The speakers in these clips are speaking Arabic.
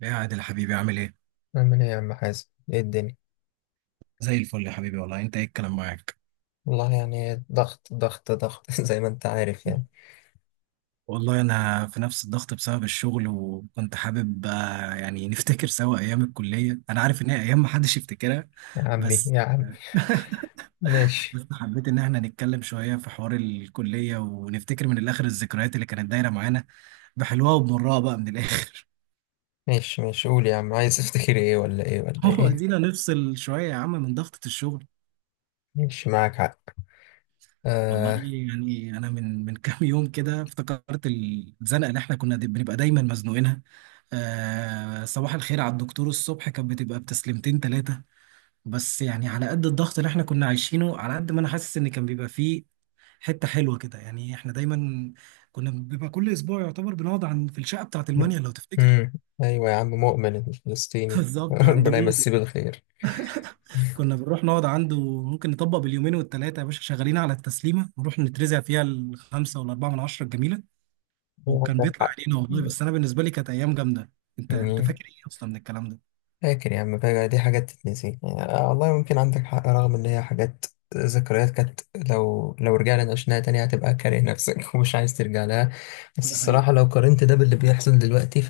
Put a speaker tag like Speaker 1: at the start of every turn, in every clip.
Speaker 1: يا عادل حبيبي، عامل ايه؟
Speaker 2: أعمل إيه يا عم حازم؟ إيه الدنيا؟
Speaker 1: زي الفل يا حبيبي، والله انت ايه الكلام معاك؟
Speaker 2: والله يعني ضغط ضغط ضغط زي ما أنت عارف يعني.
Speaker 1: والله انا في نفس الضغط بسبب الشغل، وكنت حابب يعني نفتكر سوا ايام الكلية. انا عارف ان هي ايام محدش يفتكرها،
Speaker 2: يا عمي
Speaker 1: بس
Speaker 2: يا عم. ماشي
Speaker 1: بس حبيت ان احنا نتكلم شوية في حوار الكلية ونفتكر من الاخر الذكريات اللي كانت دايرة معانا، بحلوها وبمرها بقى من الاخر.
Speaker 2: ماشي ماشي. قول يا عم، عايز تفتكر إيه ولا إيه ولا
Speaker 1: هو
Speaker 2: إيه؟
Speaker 1: ادينا نفصل شوية يا عم من ضغطة الشغل.
Speaker 2: ماشي، معاك حق.
Speaker 1: والله
Speaker 2: آه.
Speaker 1: يعني انا من كام يوم كده افتكرت الزنقه اللي احنا كنا دي بنبقى دايما مزنوقينها. آه، صباح الخير على الدكتور الصبح كانت بتبقى بتسليمتين ثلاثه، بس يعني على قد الضغط اللي احنا كنا عايشينه، على قد ما انا حاسس ان كان بيبقى فيه حته حلوه كده. يعني احنا دايما كنا بيبقى كل اسبوع يعتبر بنقعد عن في الشقه بتاعه المانيا لو تفتكر.
Speaker 2: أمم. أيوه يا عم مؤمن الفلسطيني
Speaker 1: بالظبط، عند
Speaker 2: ربنا
Speaker 1: مودك
Speaker 2: يمسيه بالخير.
Speaker 1: كنا بنروح نقعد عنده. ممكن نطبق باليومين والثلاثه يا باشا شغالين على التسليمه، نروح نترزع فيها الخمسه والاربعه من عشره الجميله. وكان
Speaker 2: عندك
Speaker 1: بيطلع
Speaker 2: حق.
Speaker 1: علينا والله، بس انا بالنسبه لي كانت ايام جامده. انت
Speaker 2: يعني
Speaker 1: فاكر ايه اصلا من الكلام ده؟
Speaker 2: فاكر يا عم، فاكر دي حاجات تتنسي يعني آه والله، ممكن عندك حق رغم ان هي حاجات ذكريات كانت. لو رجعنا نعيشناها تاني هتبقى كاره نفسك ومش عايز ترجع لها. بس
Speaker 1: ده حقيقي.
Speaker 2: الصراحة لو قارنت ده باللي بيحصل دلوقتي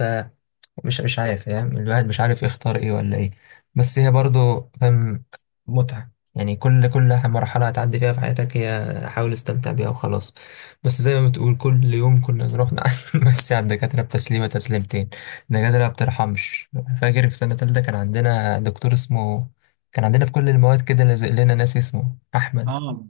Speaker 2: مش عارف فاهم، الواحد مش عارف يختار ايه ولا ايه، بس هي برضو فاهم متعة. يعني كل مرحلة هتعدي فيها في حياتك، هي حاول استمتع بيها وخلاص. بس زي ما بتقول كل يوم كنا نروح نمسي على الدكاترة بتسليمة تسليمتين، الدكاترة ما بترحمش. فاكر في سنة تالتة كان عندنا دكتور اسمه، كان عندنا في كل المواد كده لازق لنا ناس اسمه أحمد.
Speaker 1: اه،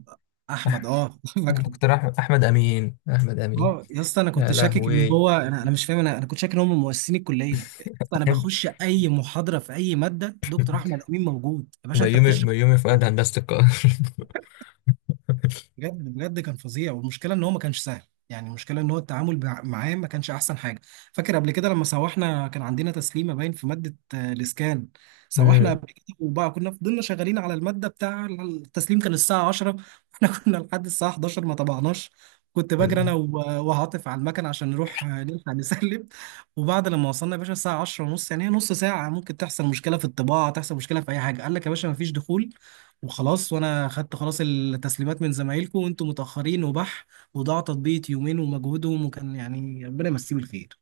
Speaker 1: احمد،
Speaker 2: أحمد.
Speaker 1: اه. فاكره.
Speaker 2: دكتور أحمد أحمد أمين، أحمد أمين.
Speaker 1: اه يا اسطى، انا كنت
Speaker 2: يا
Speaker 1: شاكك ان
Speaker 2: لهوي.
Speaker 1: هو انا مش فاهم، انا كنت شاكك ان هم مؤسسين الكليه. انا بخش اي محاضره في اي ماده دكتور احمد امين موجود، يا باشا انت
Speaker 2: بيومي
Speaker 1: بتشرح.
Speaker 2: بيومي فؤاد هندسة القاهرة.
Speaker 1: بجد بجد كان فظيع، والمشكله ان هو ما كانش سهل. يعني المشكله ان هو التعامل معاه ما كانش احسن حاجه. فاكر قبل كده لما سوحنا كان عندنا تسليمه باين في ماده، الاسكان. سوحنا قبل كده، وبقى كنا فضلنا شغالين على الماده بتاع التسليم كان الساعه 10، واحنا كنا لحد الساعه 11 ما طبعناش. كنت بجري انا
Speaker 2: م-
Speaker 1: و- وعاطف على المكن عشان نروح نلحق نسلم. وبعد لما وصلنا يا باشا الساعه 10 ونص، يعني هي نص ساعه ممكن تحصل مشكله في الطباعه، تحصل مشكله في اي حاجه، قال لك يا باشا ما فيش دخول. وخلاص، وانا خدت خلاص التسليمات من زمايلكم وانتم متاخرين وبح. وضاع تطبيق يومين ومجهودهم، وكان يعني ربنا يمسيه بالخير.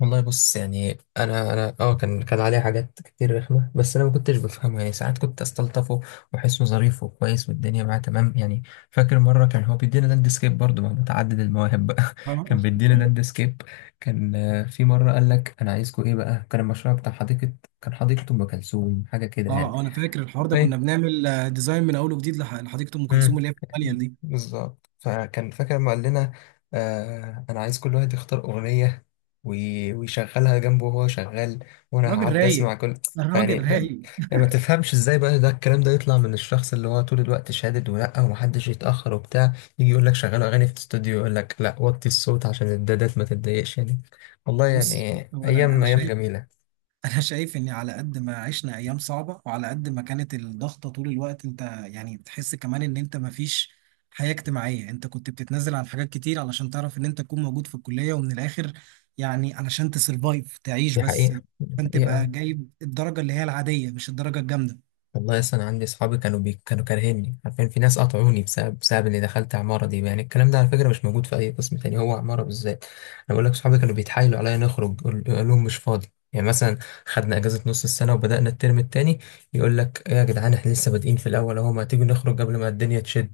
Speaker 2: والله بص، يعني انا اه كان عليه حاجات كتير رخمه، بس انا ما كنتش بفهمه، يعني ساعات كنت استلطفه واحسه ظريف وكويس والدنيا معاه تمام يعني. فاكر مره كان هو بيدينا لاندسكيب برضه مع متعدد المواهب بقى.
Speaker 1: اه
Speaker 2: كان بيدينا لاندسكيب، كان في مره قال لك انا عايزكم ايه بقى، كان المشروع بتاع حديقه، كان حديقه ام كلثوم حاجه كده يعني.
Speaker 1: انا فاكر الحوار ده، كنا بنعمل ديزاين من اول وجديد لحديقه ام كلثوم
Speaker 2: مم.
Speaker 1: اللي هي في الماليا دي.
Speaker 2: بالظبط، فكان فاكر ما قال لنا آه انا عايز كل واحد يختار اغنيه ويشغلها جنبه وهو شغال وانا
Speaker 1: راجل
Speaker 2: هعدي
Speaker 1: رايق،
Speaker 2: اسمع كل. فيعني
Speaker 1: الراجل
Speaker 2: فاهم،
Speaker 1: رايق.
Speaker 2: يعني ما تفهمش ازاي بقى ده الكلام ده يطلع من الشخص اللي هو طول الوقت شادد ولا ومحدش يتاخر وبتاع، يجي يقول لك شغلوا اغاني في الاستوديو، يقول لك لا وطي الصوت عشان الدادات ما تتضايقش يعني، والله يعني.
Speaker 1: بص، هو
Speaker 2: ايام ايام جميله.
Speaker 1: انا شايف ان على قد ما عشنا ايام صعبه، وعلى قد ما كانت الضغطه طول الوقت انت يعني بتحس كمان ان انت مفيش حياه اجتماعيه. انت كنت بتتنازل عن حاجات كتير علشان تعرف ان انت تكون موجود في الكليه، ومن الاخر يعني علشان تسرفايف تعيش.
Speaker 2: دي
Speaker 1: بس
Speaker 2: حقيقه.
Speaker 1: انت عشان تبقى
Speaker 2: حقيقه
Speaker 1: جايب الدرجه اللي هي العاديه، مش الدرجه الجامده.
Speaker 2: والله، اصلا انا عندي اصحابي كانوا كانوا كارهيني، عارفين في ناس قطعوني بسبب اني دخلت عماره دي، يعني الكلام ده على فكره مش موجود في اي قسم تاني، هو عماره بالذات. انا بقول لك اصحابي كانوا بيتحايلوا عليا نخرج، قول قول لهم مش فاضي. يعني مثلا خدنا اجازه نص السنه وبدانا الترم التاني، يقول لك ايه يا جدعان، احنا لسه بادئين في الاول اهو، ما تيجوا نخرج قبل ما الدنيا تشد؟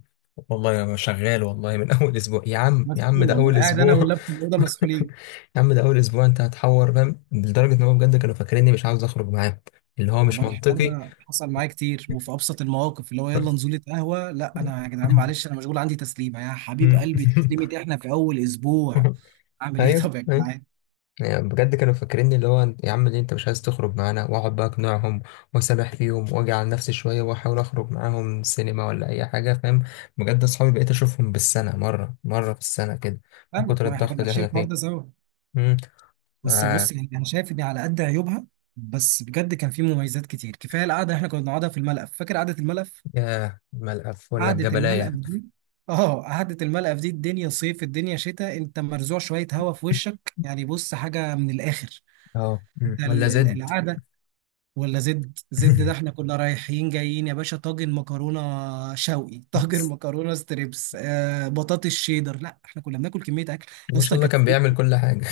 Speaker 2: والله انا شغال والله من اول اسبوع. يا عم يا عم
Speaker 1: مسحول
Speaker 2: ده اول
Speaker 1: والله، قاعد انا
Speaker 2: اسبوع.
Speaker 1: واللاب في الاوضه مسحولين.
Speaker 2: يا عم ده اول اسبوع، انت هتحور فاهم لدرجه ان هو بجد كانوا فاكريني مش عاوز اخرج معاهم، اللي هو مش
Speaker 1: والله الحوار
Speaker 2: منطقي.
Speaker 1: ده حصل معايا كتير، وفي ابسط المواقف اللي هو يلا نزوله قهوه، لا انا يا جدعان معلش، انا مشغول عندي تسليمه. يا حبيب
Speaker 2: مم.
Speaker 1: قلبي، تسليمه؟ احنا في اول اسبوع! اعمل ايه؟
Speaker 2: ايوه
Speaker 1: طب يا
Speaker 2: ايوه،
Speaker 1: جدعان.
Speaker 2: يعني بجد كانوا فاكريني اللي هو يا عم ليه انت مش عايز تخرج معانا، واقعد بقى اقنعهم واسامح فيهم واجي على نفسي شويه واحاول اخرج معاهم سينما ولا اي حاجه فاهم. بجد اصحابي بقيت اشوفهم بالسنه مره مره في السنه كده من
Speaker 1: فاهمك،
Speaker 2: كتر
Speaker 1: ما احنا
Speaker 2: الضغط
Speaker 1: كنا
Speaker 2: اللي
Speaker 1: عايشين
Speaker 2: احنا
Speaker 1: الحوار
Speaker 2: فيه.
Speaker 1: ده سوا.
Speaker 2: امم.
Speaker 1: بس بص
Speaker 2: آه.
Speaker 1: يعني انا شايف ان على قد عيوبها، بس بجد كان في مميزات كتير. كفايه القعده احنا كنا بنقعدها في الملقف. فاكر قعده الملقف؟
Speaker 2: يا ملقف ولا
Speaker 1: قعده
Speaker 2: الجبلايه؟
Speaker 1: الملقف دي، اه قعده الملقف دي، الدنيا صيف الدنيا شتاء، انت مرزوع شويه هوا في وشك، يعني بص حاجه من الاخر.
Speaker 2: اه مم.
Speaker 1: ده
Speaker 2: ولا زد.
Speaker 1: القعده. ولا زد زد، ده احنا كنا رايحين جايين يا باشا، طاجن مكرونه شوقي، طاجن مكرونه ستريبس، آه بطاطس شيدر، لا احنا كنا بناكل كميه اكل
Speaker 2: ما شاء
Speaker 1: اصلا
Speaker 2: الله
Speaker 1: كانت.
Speaker 2: كان بيعمل كل حاجه.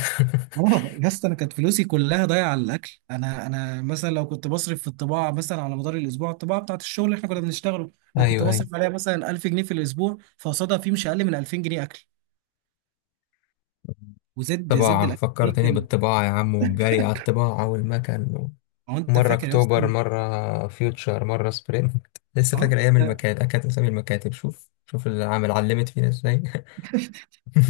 Speaker 1: اه يا اسطى، انا كانت فلوسي كلها ضايعه على الاكل. انا مثلا لو كنت بصرف في الطباعه، مثلا على مدار الاسبوع الطباعه بتاعت الشغل اللي احنا كنا بنشتغله، لو كنت
Speaker 2: ايوه ايوه،
Speaker 1: بصرف عليها مثلا 1000 جنيه في الاسبوع، فقصادها في مش اقل من 2000 جنيه اكل. وزد زد
Speaker 2: طباعة
Speaker 1: الاكل فيه
Speaker 2: فكرتني
Speaker 1: كان.
Speaker 2: بالطباعة يا عم، والجري على الطباعة والمكن،
Speaker 1: هو انت
Speaker 2: مرة
Speaker 1: فاكر يا
Speaker 2: أكتوبر
Speaker 1: اسطى؟
Speaker 2: مرة فيوتشر مرة سبرينت لسه
Speaker 1: اه
Speaker 2: فاكر أيام المكاتب، كانت أسامي المكاتب، شوف شوف العمل علمت فينا إزاي.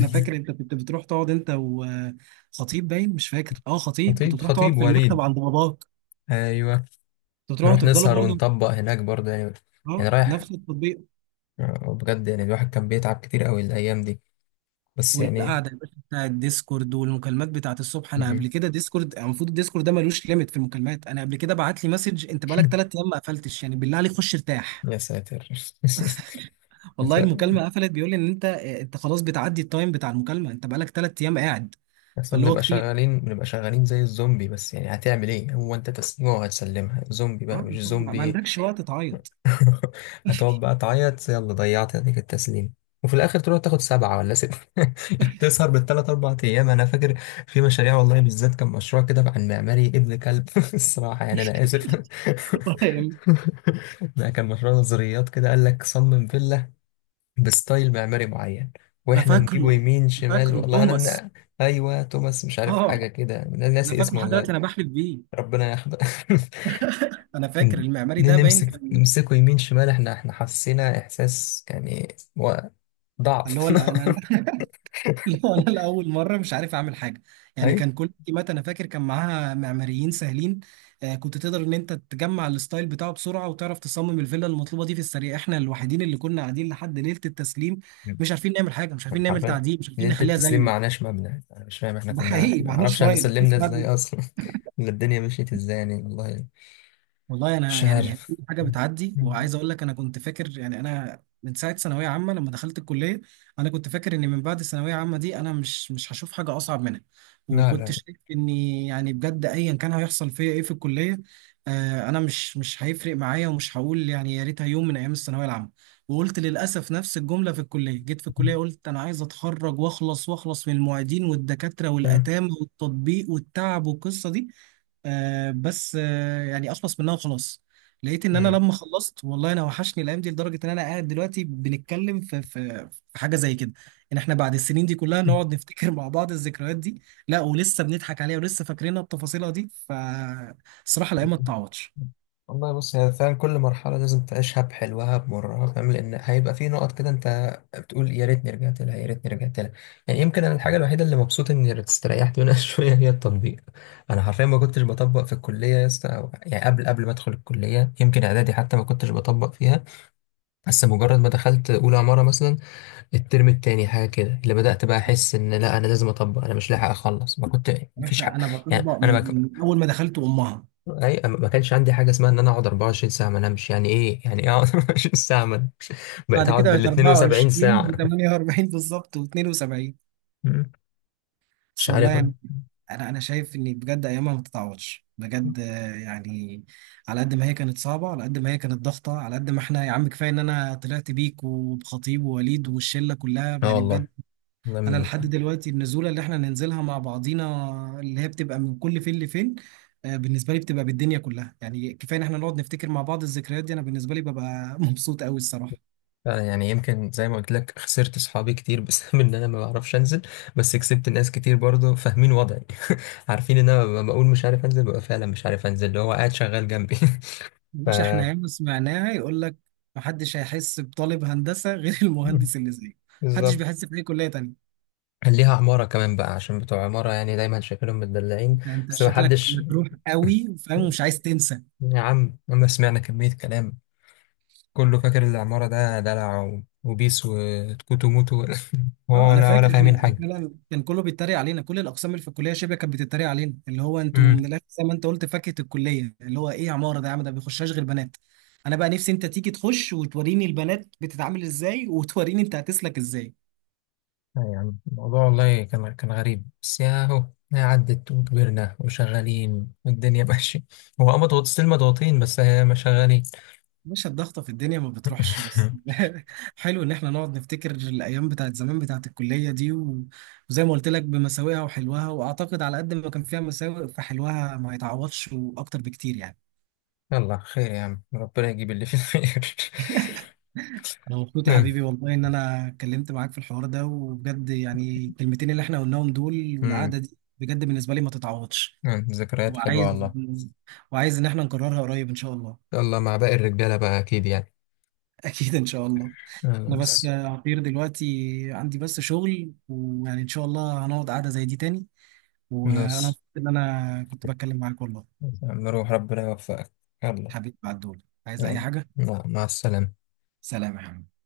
Speaker 1: انا فاكر، انت كنت بتروح تقعد انت وخطيب، باين مش فاكر، اه خطيب، كنت
Speaker 2: خطيب
Speaker 1: بتروح تقعد
Speaker 2: خطيب
Speaker 1: في المكتب
Speaker 2: وليد،
Speaker 1: عند باباك.
Speaker 2: أيوه.
Speaker 1: كنت بتروحوا
Speaker 2: نروح
Speaker 1: تفضلوا
Speaker 2: نسهر
Speaker 1: برضه،
Speaker 2: ونطبق هناك برضه يعني، يعني
Speaker 1: اه
Speaker 2: رايح،
Speaker 1: نفس التطبيق.
Speaker 2: آه، بجد يعني الواحد كان بيتعب كتير أوي الأيام دي بس يعني.
Speaker 1: والقعده يا باشا بتاع الديسكورد، والمكالمات بتاعت الصبح. انا قبل كده ديسكورد، المفروض الديسكورد ده ملوش ليميت في المكالمات. انا قبل كده بعت لي مسج: انت بقالك ثلاث ايام ما قفلتش، يعني بالله عليك خش ارتاح.
Speaker 2: يا ساتر.
Speaker 1: والله المكالمه قفلت بيقول لي ان انت خلاص بتعدي التايم بتاع المكالمه، انت بقالك ثلاث ايام قاعد.
Speaker 2: اصلا
Speaker 1: فاللي هو
Speaker 2: بنبقى
Speaker 1: كتير.
Speaker 2: شغالين بنبقى شغالين زي الزومبي، بس يعني هتعمل ايه، هو انت تسليمه وهتسلمها زومبي بقى
Speaker 1: ها،
Speaker 2: مش
Speaker 1: أنت ما
Speaker 2: زومبي؟
Speaker 1: عندكش وقت تعيط؟
Speaker 2: هتقعد بقى تعيط، يلا ضيعت هديك التسليم وفي الاخر تروح تاخد سبعة ولا ستة. تسهر بالثلاث اربع ايام، انا فاكر في مشاريع والله بالذات كان مشروع كده عن معماري ابن كلب الصراحة يعني انا اسف.
Speaker 1: فاهم؟
Speaker 2: ده كان مشروع نظريات كده قال لك صمم فيلا بستايل معماري معين،
Speaker 1: انا
Speaker 2: واحنا نجيبه
Speaker 1: فاكره
Speaker 2: يمين
Speaker 1: أنا
Speaker 2: شمال
Speaker 1: فاكره
Speaker 2: والله
Speaker 1: توماس.
Speaker 2: انا. ايوه توماس مش عارف
Speaker 1: اه
Speaker 2: حاجه كده، انا
Speaker 1: انا
Speaker 2: ناسي
Speaker 1: فاكره
Speaker 2: اسمه
Speaker 1: لحد
Speaker 2: والله.
Speaker 1: دلوقتي، انا بحلف بيه.
Speaker 2: ربنا يحفظه.
Speaker 1: انا فاكر
Speaker 2: ن-
Speaker 1: المعماري ده باين
Speaker 2: نمسك
Speaker 1: كان
Speaker 2: نمسكه يمين شمال، احنا حسينا احساس يعني
Speaker 1: اللي هو
Speaker 2: ضعف.
Speaker 1: انا. لا انا لاول مره مش عارف اعمل حاجه، يعني
Speaker 2: ايوه
Speaker 1: كان كل التيمات انا فاكر كان معاها معماريين سهلين. كنت تقدر ان انت تجمع الستايل بتاعه بسرعه، وتعرف تصمم الفيلا المطلوبه دي في السريع. احنا الوحيدين اللي كنا قاعدين لحد ليله التسليم مش عارفين نعمل حاجه، مش عارفين نعمل
Speaker 2: حرفيا،
Speaker 1: تعديل، مش عارفين
Speaker 2: ليله
Speaker 1: نخليها
Speaker 2: التسليم
Speaker 1: زيه.
Speaker 2: معناش مبنى، انا مش فاهم احنا
Speaker 1: ده
Speaker 2: كنا،
Speaker 1: حقيقي،
Speaker 2: احنا
Speaker 1: ما
Speaker 2: ما
Speaker 1: احناش
Speaker 2: اعرفش احنا
Speaker 1: فايل،
Speaker 2: سلمنا
Speaker 1: مفيش.
Speaker 2: ازاي اصلا. ولا الدنيا مشيت ازاي يعني والله،
Speaker 1: والله انا
Speaker 2: مش
Speaker 1: يعني كل
Speaker 2: عارف.
Speaker 1: حاجه بتعدي، وعايز اقول لك انا كنت فاكر يعني انا من ساعه ثانويه عامه لما دخلت الكليه، انا كنت فاكر ان من بعد الثانويه عامه دي انا مش هشوف حاجه اصعب منها،
Speaker 2: لا
Speaker 1: وكنت
Speaker 2: لا.
Speaker 1: شايف اني يعني بجد ايا كان هيحصل فيا ايه في الكليه، انا مش هيفرق معايا، ومش هقول يعني يا ريتها يوم من ايام الثانويه العامه. وقلت للاسف نفس الجمله في الكليه، جيت في الكليه قلت انا عايز اتخرج واخلص، واخلص من المعيدين والدكاتره
Speaker 2: مم.
Speaker 1: والاتام والتطبيق والتعب والقصه دي. بس يعني اخلص منها وخلاص. لقيت ان انا
Speaker 2: مم.
Speaker 1: لما خلصت والله انا وحشني الايام دي، لدرجه ان انا قاعد دلوقتي بنتكلم في حاجه زي كده، ان احنا بعد السنين دي كلها نقعد نفتكر مع بعض الذكريات دي، لا ولسه بنضحك عليها، ولسه فاكرينها بتفاصيلها دي. فالصراحه الايام ما تتعوضش.
Speaker 2: والله بص هي فعلا كل مرحلة لازم تعيشها بحلوها بمرها فاهم، لأن هيبقى في نقط كده أنت بتقول يا ريتني رجعت لها يا ريتني رجعت لها. يعني يمكن أنا الحاجة الوحيدة اللي مبسوط إني استريحت منها شوية هي التطبيق، أنا حرفيا ما كنتش بطبق في الكلية يا اسطى يعني قبل ما أدخل الكلية، يمكن إعدادي حتى ما كنتش بطبق فيها. بس مجرد ما دخلت أولى عمارة مثلا الترم التاني حاجة كده اللي بدأت بقى أحس إن لا أنا لازم أطبق، أنا مش لاحق أخلص ما كنت.
Speaker 1: يعني
Speaker 2: مفيش حق،
Speaker 1: احنا انا
Speaker 2: يعني
Speaker 1: بطبق
Speaker 2: أنا
Speaker 1: من اول ما دخلت امها،
Speaker 2: اي ما كانش عندي حاجه اسمها ان انا اقعد 24 ساعه ما انامش، يعني ايه يعني ايه اقعد 24 ساعه ما أنام؟ بقيت
Speaker 1: بعد
Speaker 2: اقعد
Speaker 1: كده
Speaker 2: بال
Speaker 1: بقت
Speaker 2: 72
Speaker 1: 24
Speaker 2: ساعه.
Speaker 1: و48 بالظبط و72.
Speaker 2: مم.
Speaker 1: بس
Speaker 2: مش
Speaker 1: والله
Speaker 2: عارف.
Speaker 1: يعني انا شايف ان بجد ايامها ما تتعوضش بجد، يعني على قد ما هي كانت صعبه، على قد ما هي كانت ضغطه، على قد ما احنا يا عم كفايه ان انا طلعت بيك وبخطيب ووليد والشله كلها
Speaker 2: اه
Speaker 1: يعني
Speaker 2: والله
Speaker 1: بجد.
Speaker 2: ده
Speaker 1: انا
Speaker 2: من الح...
Speaker 1: لحد دلوقتي النزوله اللي احنا ننزلها مع بعضينا، اللي هي بتبقى من كل فين لفين، بالنسبه لي بتبقى بالدنيا كلها. يعني كفايه ان احنا نقعد نفتكر مع بعض الذكريات دي. انا بالنسبه لي ببقى مبسوط قوي الصراحه.
Speaker 2: فعلا يعني يمكن زي ما قلت لك خسرت صحابي كتير بسبب ان انا ما بعرفش انزل، بس كسبت ناس كتير برضه فاهمين وضعي. عارفين ان انا لما بقول مش عارف انزل ببقى فعلا مش عارف انزل، اللي هو قاعد شغال جنبي. ف
Speaker 1: مش احنا ياما سمعناها يقول لك محدش هيحس بطالب هندسة غير
Speaker 2: مم.
Speaker 1: المهندس اللي زيه، محدش
Speaker 2: بالظبط.
Speaker 1: بيحس بأي كلية تانية.
Speaker 2: كان ليها عمارة كمان بقى عشان بتوع عمارة يعني دايما شايفينهم متدلعين،
Speaker 1: أنت
Speaker 2: بس ما
Speaker 1: شكلك
Speaker 2: حدش،
Speaker 1: مجروح قوي فاهم، ومش عايز تنسى.
Speaker 2: يا عم لما سمعنا كمية كلام، كله فاكر العمارة ده دلع وبيس وتكوتو موتو هو
Speaker 1: اه انا
Speaker 2: ولا ولا
Speaker 1: فاكر احنا،
Speaker 2: فاهمين حاجة.
Speaker 1: فعلا كان كله بيتريق علينا، كل الاقسام اللي في الكليه شبه كانت بتتريق علينا، اللي هو انتوا
Speaker 2: امم.
Speaker 1: من الاخر زي ما انت قلت فاكهه الكليه، اللي هو ايه يا عماره ده، يا عم ده ما بيخشهاش غير بنات. انا بقى نفسي انت تيجي تخش وتوريني البنات بتتعامل ازاي، وتوريني انت هتسلك ازاي.
Speaker 2: يا عم الموضوع والله كان كان غريب بس يا هو، يا عدت وكبرنا وشغالين والدنيا ماشية، هو اه مضغوط ستيل مضغوطين بس هي ما شغالين.
Speaker 1: مش الضغطة في الدنيا ما بتروحش بس. حلو إن إحنا نقعد نفتكر الأيام بتاعت زمان بتاعت الكلية دي، و- وزي ما قلت لك بمساوئها وحلوها، وأعتقد على قد ما كان فيها مساوئ فحلوها ما يتعوضش وأكتر بكتير يعني.
Speaker 2: يلا خير يا عم ربنا يجيب اللي فيه الخير.
Speaker 1: أنا مبسوط يا
Speaker 2: أمم،
Speaker 1: حبيبي والله إن أنا اتكلمت معاك في الحوار ده، وبجد يعني الكلمتين اللي إحنا قلناهم دول
Speaker 2: أمم،
Speaker 1: والقعدة دي بجد بالنسبة لي ما تتعوضش،
Speaker 2: أمم، ذكريات حلوة
Speaker 1: وعايز
Speaker 2: والله.
Speaker 1: وعايز إن إحنا نكررها قريب إن شاء الله.
Speaker 2: يلا مع باقي الرجالة بقى أكيد يعني.
Speaker 1: أكيد إن شاء الله. انا بس يا
Speaker 2: خلاص.
Speaker 1: عبير دلوقتي عندي بس شغل، ويعني ان شاء الله هنقعد قعدة زي دي تاني. وانا
Speaker 2: خلاص
Speaker 1: مبسوط ان انا كنت بتكلم معاك والله.
Speaker 2: نروح ربنا يوفقك. يلا.
Speaker 1: حبيبي بعد دول عايز اي
Speaker 2: يلا
Speaker 1: حاجة؟
Speaker 2: مع السلامة.
Speaker 1: سلام يا حبيبي.